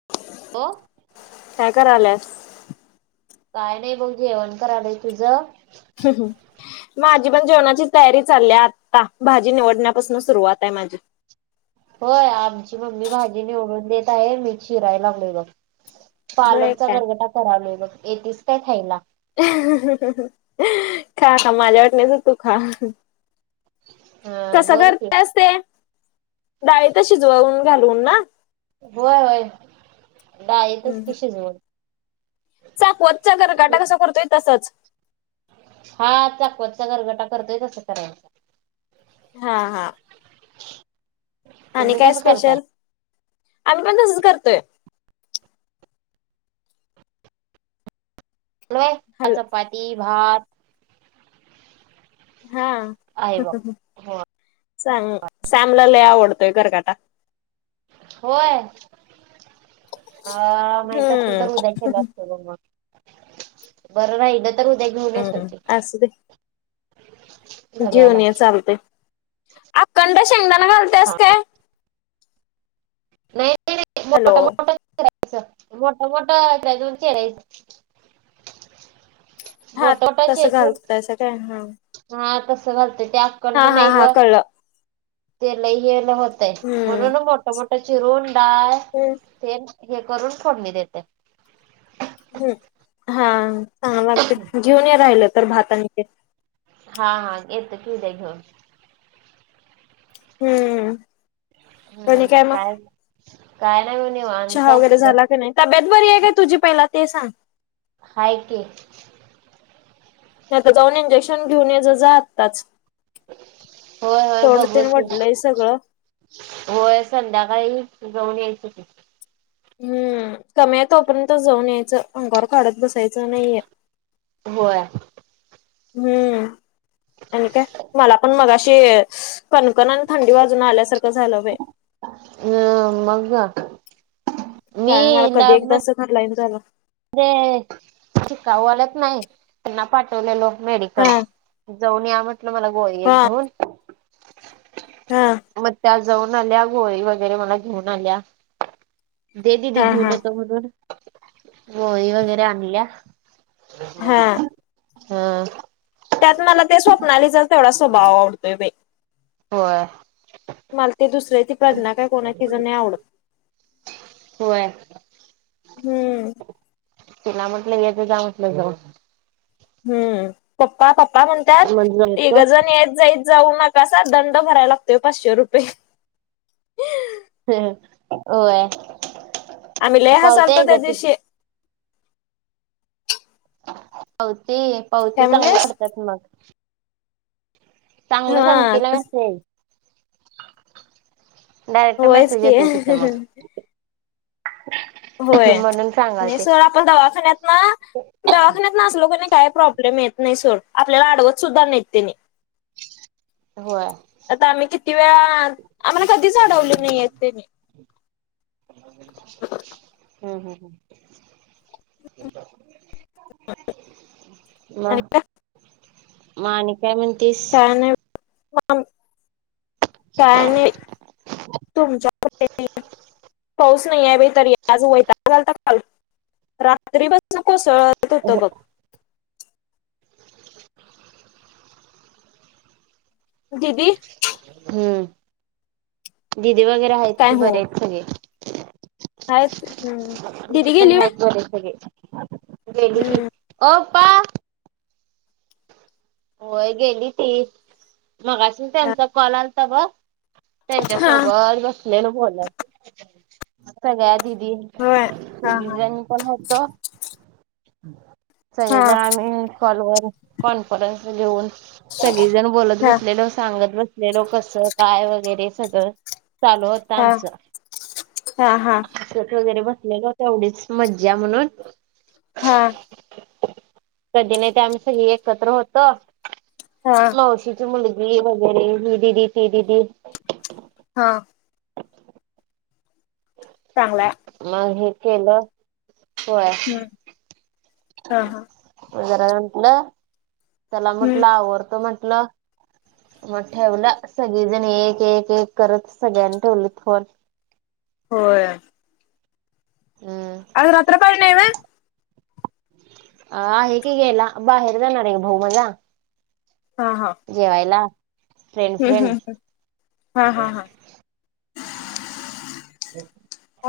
[unintelligible] हो. काय कराल्यास. काय नाही बघ जेवण करालोय तुझं, माझी पण जेवणाची तयारी चालली आहे आता भाजी निवडण्यापासून सुरुवात आहे माझी. होय आमची मम्मी भाजी निवडून देत आहे मी चिरायला लागले बघ. होय पालकचा काय? गरगटा कराला मग येेतेस काय ख्यायला. खा खा माझ्या वाटनेच तू खा. हा कसं बोल की करतेस ते डाळी तर शिजवून घालून ना. होय होय दाळीतच की शीजवून. चकवतचा गरगटा कसा करतोय तसंच. हा चाकवतचा गरगटा करतोयच तस करायच. हा हा. [unintelligible] आणि तुम्ही काय कसं करताय स्पेशल आम्ही पण तसच करतोय. लोय हॅलो चपाती भात. हा आहे बघ हो सांग समलाला आवडतोय गरगठा. होय अ माहित असत हम्म तर उद्या केलं असत बग मग. बरं राहिलं तर उद्या घेऊन येतो हम्म की. असू दे घेऊन डब्याला ये चालते अकंड शेंगदाणा घालतेस हा काय? नाही नाही नाही मोटा हॅलो मोठा, रायच मोठा मोठा कयच खरायच हा तस घालतायसा काय हा. हा तसं घालतोय ते अकंड हा हा नाही हा बग कळलं ते लई तय म्हणून मोठ मोठं चिरून डाळ हो. तेन हे करून फोडणी देत्या. हम् हा चांग वागते घेऊन राहिलं तर भातानी ते, हा हा येत की द्या घेऊन. हम्म. आणि हम्म मग काय काय नाही बग निवांत हाय तब्यात बरी आहे काय तुझी पहिला ते सांग. हाय की, नाही आता जाऊन इंजेक्शन घेऊन ये ज जातातच होय होय तोंड बघू तीन की वडलंय सगळं होय संध्याकाळी जाऊन यायचं त हम्म कमी आहे तोपर्यंत जाऊन यायचं अंकारवर काढत बसायचं नाहीये. होय. हम्म. आणि काय मला पण मग अशी कणकण आणि थंडी बाजून आल्यासारखं झालं बाय. हम मग. कारण मला कधी एकदाच घर लाईन झालं रे शिकाऊ आलंत नाही त्यांना पाठवलेलो मेडिकल हा जाऊन या म्हटलं मला गोरी एक हा घेऊन हा मग त्या जाऊन आल्या गोळी वगैरे मला घेऊन आल्या दे ददी हा घेऊन हा येतो म्हणून. मोळी वगैरे आणली आहे हा हा त्यात मला ते स्वप्नालीचा तेवढा स्वभाव आवडतोय बा हो मला ते दुसर्या ती प्रज्ञ काय कोणाची ज नाही आवडत होय हम्म तिला म्हटलं याच जा म्हटलं जाऊ हम्म पप्पा पप्पा म्हणतात मग एक येतो जण येत जाईत जाऊ नका सर दंड भरायला लागतोय पाचशे रुपये ह होय आम्ही लय हसायला पावती तो आहे त्या ग ती दिवशी पावते काय पावते चांगले म्हणलीस ठतात मग चांगलं हा संपलं मसे डयरेक्ट होयच मेसेज की होेत तत मग होय म्हणून सांगाल आणि ते सर आपण दवाखान्यात ना दाखण्यात नास लोकांनी काही प्रॉब्लेम येत नाही सोड आपल्याला आडवत सुद्धा नाहीत त्यांनी होय आता आम्ही किती वेळा आम्हाला कधीच अडवली नाहीय हम्म हम् ह म मा न काय म्हणतेस त्यान त्यान तुमच्या पाऊस नाही आहे बा तरी आज वैताल रात्रीपसून कोसळत होत बघ [inaudible] दिदी हम्म दिदी वगैरे आहेत कि बरे आहेत सगळे हाच पण आहेत बर सगळे हम्म. पा होय गेली ती मग असेल त्यांचा कॉल आलता बघ त्यांच्या हा सोबत बसलेल बोलत सगळ्या दिदी होय हा हा डिझाईन पण होत हा सगळेजण आम्ही कॉलवर कॉन्फरन्स घेऊन सगळीजण बोलत हा बसलेलो सांगत बसलेलो कसं काय वगैरे सगळं चालू होत हा हा हा आमचं वगैरे बसलेल तेवढीच मज्जा म्हणून हा कधी नाही ते आम्ही सगळी एकत्र होतो हा कळशीची मुलगी वगैरे ही दिदी ती दिदी. हा चांगलंय मग हे केलं हो य हम्म. हा हा जरा म्हटलं त्याला हम्म. म्हटलं आवरतो म्हंटलं मग ठेवलं सगळीजण एक एक एक करत सगळ्यांनी ठेवलेत फोन होय हम्म आज रात पाली नाही व्हय अ आहे की गेला बाहेर जाणार आहे भाऊ मजा. हा हा जेवायला फ्रेंड हम्म फ्रेंड हम्म हम्म. हा हा हा हो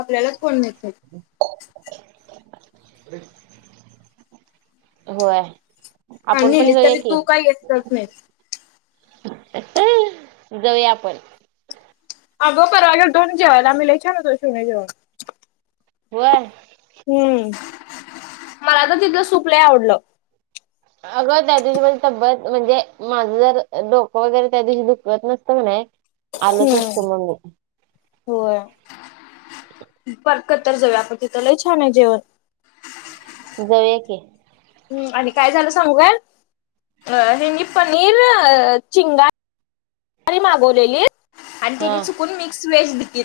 आपल्यालाच कोण देत. [unintelligible] होय. हा आपण पण नेलीस जाऊया तरी की. तू काही यतच नाही. [unintelligible] जाऊया आपण. अगं परवा गेलतो आणि जेवायला आम्ही. लय छान होतं शिवणे जेवण. होय. हम्म. मला तर तिथलं सुप लय आवडलं. अगं, त्या दिवशी माजी तब्बेत. म्हणजे माझं, जर डोकं वगैरे त्या दिवशी दुखवत नसतं. कणाय आलोच हम्म असतो. मग मी. होय. परत कधी तर जाऊया, आपण. तिथं लय छानय जेवण. जाऊया की. ह् आणि काय झालं सांगू काय? हेनी पनीर अ चिंगा मागवलेली. आणि हा त्यानी चुकून मिक्स व्हेज दिली.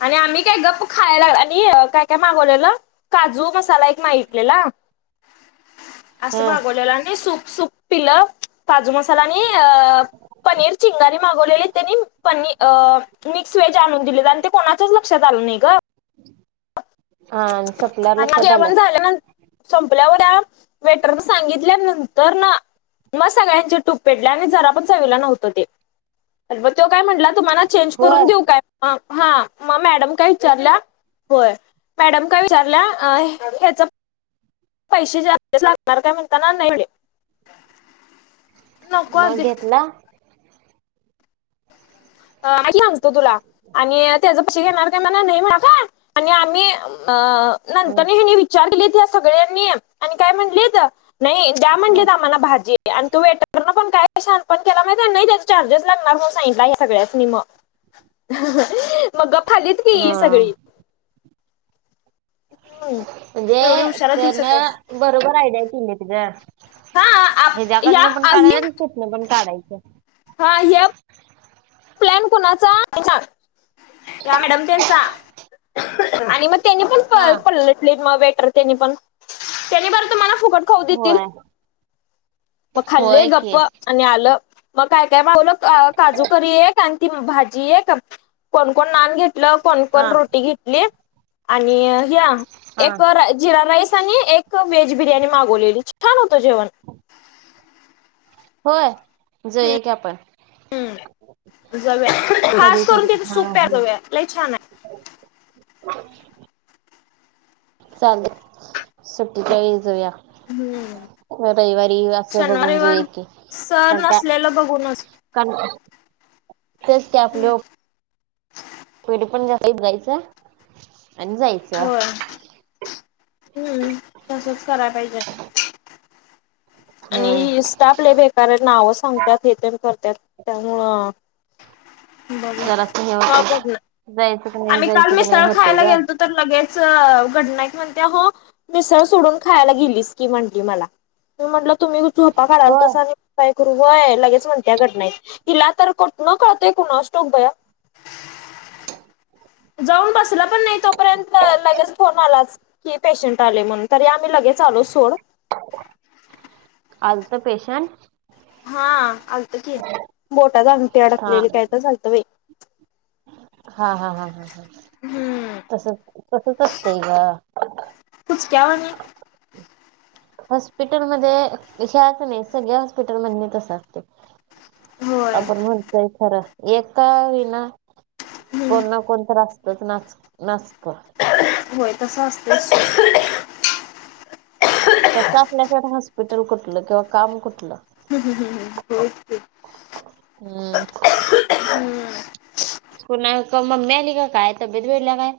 आणि आम्ही काय गप खायला आणि काय - काय मागवलेलं. काजू मसाला एक माहितलेला. असं हा मागवलेलं. आणि सूप -सुप पिलं. काजू मसाला आणि अ पनीर, चिंगारी मागवलेले. त्यांनी पनी अ मिक्स व्हेज आणून दिलेत. आणि ते कोणाच्याच लक्षात आलं नाही गं. हा आणि सपल्यावर आणि लक्षात आलं. [unintelligible] संपल्यावर त्या वेटरन सांगितल्या नंतर ना. मग सगळ्यांचे टूप पेटल्या. आणि जरा पण चवीला नव्हतं ते. अ तो काय म्हटला. तुम्हाला चेंज होय करून देऊ काय? हा मग मॅडम काय विचारल्या होय. मॅडम काय विचारल्या? ह्याच पैसे जास्त लागणार का? म्हणताना [unintelligible] नको मग असुदे घेतला? अ सांगतो तुला. आणि त्याच्यापशी घेणार का मणा, नाही माका. आणि आम्ही अ हम्म नंतरनि हेनी विच विचार केलेत या सगळ्यांनी. आणि काय म्हणलेत. नाही, द्या हम्म म्हणलेत आम्हाला भाजी. आणि तू वेटरन पण काही शानपण केला माहितय. नाही, त्याचे चार्जेस लागणार मनून सा सांगितल्या सगळ्यासनी मग. [unintelligible] मग गप खालीत की, हा सगळी. हं. म्हणजे, तेनं बरोबर आयडिया केलीत गं. हा आप- या हज्याकडनं पण आम्ही काढायचं न [unintelligible] न पण काढायचं. हा [unintelligible] प्लॅन कुणाचा? या मॅडम त्यांचा आणि मग त्यांनी पण हा पल्ल -पलटले वेटर त्यांनी पण. त्यांनी बर तुम्हाला फुकट खाऊ देतील. होय मग खाल्ले होय गप्प की आणि आलं. मग काय- काय मावलं काजू करी एक आन ती भाजी एक. कोण -कोण नान घेतलं. कोण -कोण हा रोटी घेतली आणि ह्या, हा एक रा जिरा राईस आणि एक वेज बिर्याणी मागवलेली. छान होतं जेवण. होय. जाऊया की, आपण. जाऊया. कधी खास करून तरी तिथे हा सूप प्याया जाऊया. लय छानय. [unintelligible] चाले. सुट्टीच्या वेळी जाऊया. हम्म रविवारी असं, शनिवार बघून रविवार जाऊया की. सण छोटा असलेलं बघूनच [unintelligible] तेच ते आपलं [unintelligible] पण जायचं आणि जायचं. होय हम्म. तसच कराय पाहिजे. हम्म आणि स्टाफ लई बेकार नाव सांगतात हे तेन करतात त्यामुळं [unintelligible] जरासं हे बघ ना होतंय जायचं का नाही आम्ही काल जायचं का नाही मिसळ होतंय खायला ग गेलतो! तर लगेच घडनाईक म्हणते हो मिसळ सोडून खायला गेलीस की म्हटली मला मी म्हटलं तुम्ही झोपा होय काढलातासा आणि काय करू होय लगेच म्हणते घडनाईत तिला तर कुठन कळतेय कुणास ठाऊक भया जाऊन बसला पण नाही तोपर्यंत लगेच फोन आलाच की पेशंट आले म्हणून तरी आम्ही लगेच आलो सोड आलत पेशंट हा आलत की बोटात अंगठी हा अडकलेली काय तर झालतं बाई हा हा हा ह ह हम्म. तस तसच असतंय ग पुुच क्या वाणी [inaudible] हॉस्पिटलमध्ये ह्याच्याच नाही सगळ्या हॉस्पिटल मदनी तसं असतय. होय आपण म्हणतय खरं एका विना कोण ना कोण तर असतय. तरच नाच नाचतं [unintelligible] होय तसं असतच. [unintelligible] तसं आपल्याच्या हॉस्पिटल कुठलं किंवा काम कुठलं [unintelligible] [unintelligible] हम्म [inaudible] कुणाला मम्मी आली का काय तब्येत बिघडल्या काय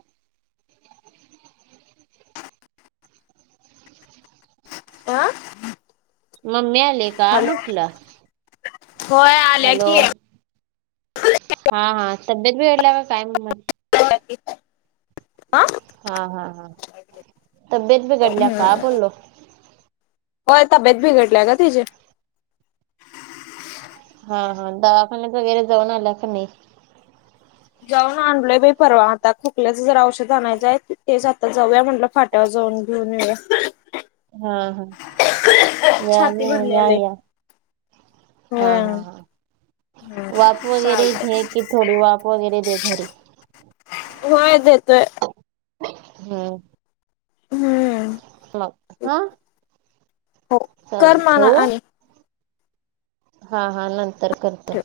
आ [inaudible] मम्मी आले का हॅलो म्हटलं होय आल्या हॅलो की हा -हा तब्येत बिघडल्या काय म्हणून म्हटलं हा हा हा हा तबीयेत बीघडल्या काय बोललो होता बिघडल्या ग त्याची हा -हा दवाखान्याच वगैरे जाऊन आला काय नाही. जाऊन आणलंय बाई परवा आता खोकल्याचं जर औषध आणायचंय तेच आता जाऊया म्हटलं फाट आता जाऊन घेऊन येऊया. [unintelligible] हा- हा छाती यायलोय भरली या आलय या हा होय हा वाफ वगैरे चालतंय घे कि थोडी वाफ वगैरे दे घरी होय देतोय. हम्म! हम्म! मग हां हो कर मगं ठेवू आणि हा हा नंतर करतो. ठेव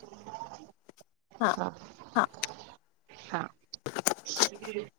हा हा [inaudible] हा [unintelligible]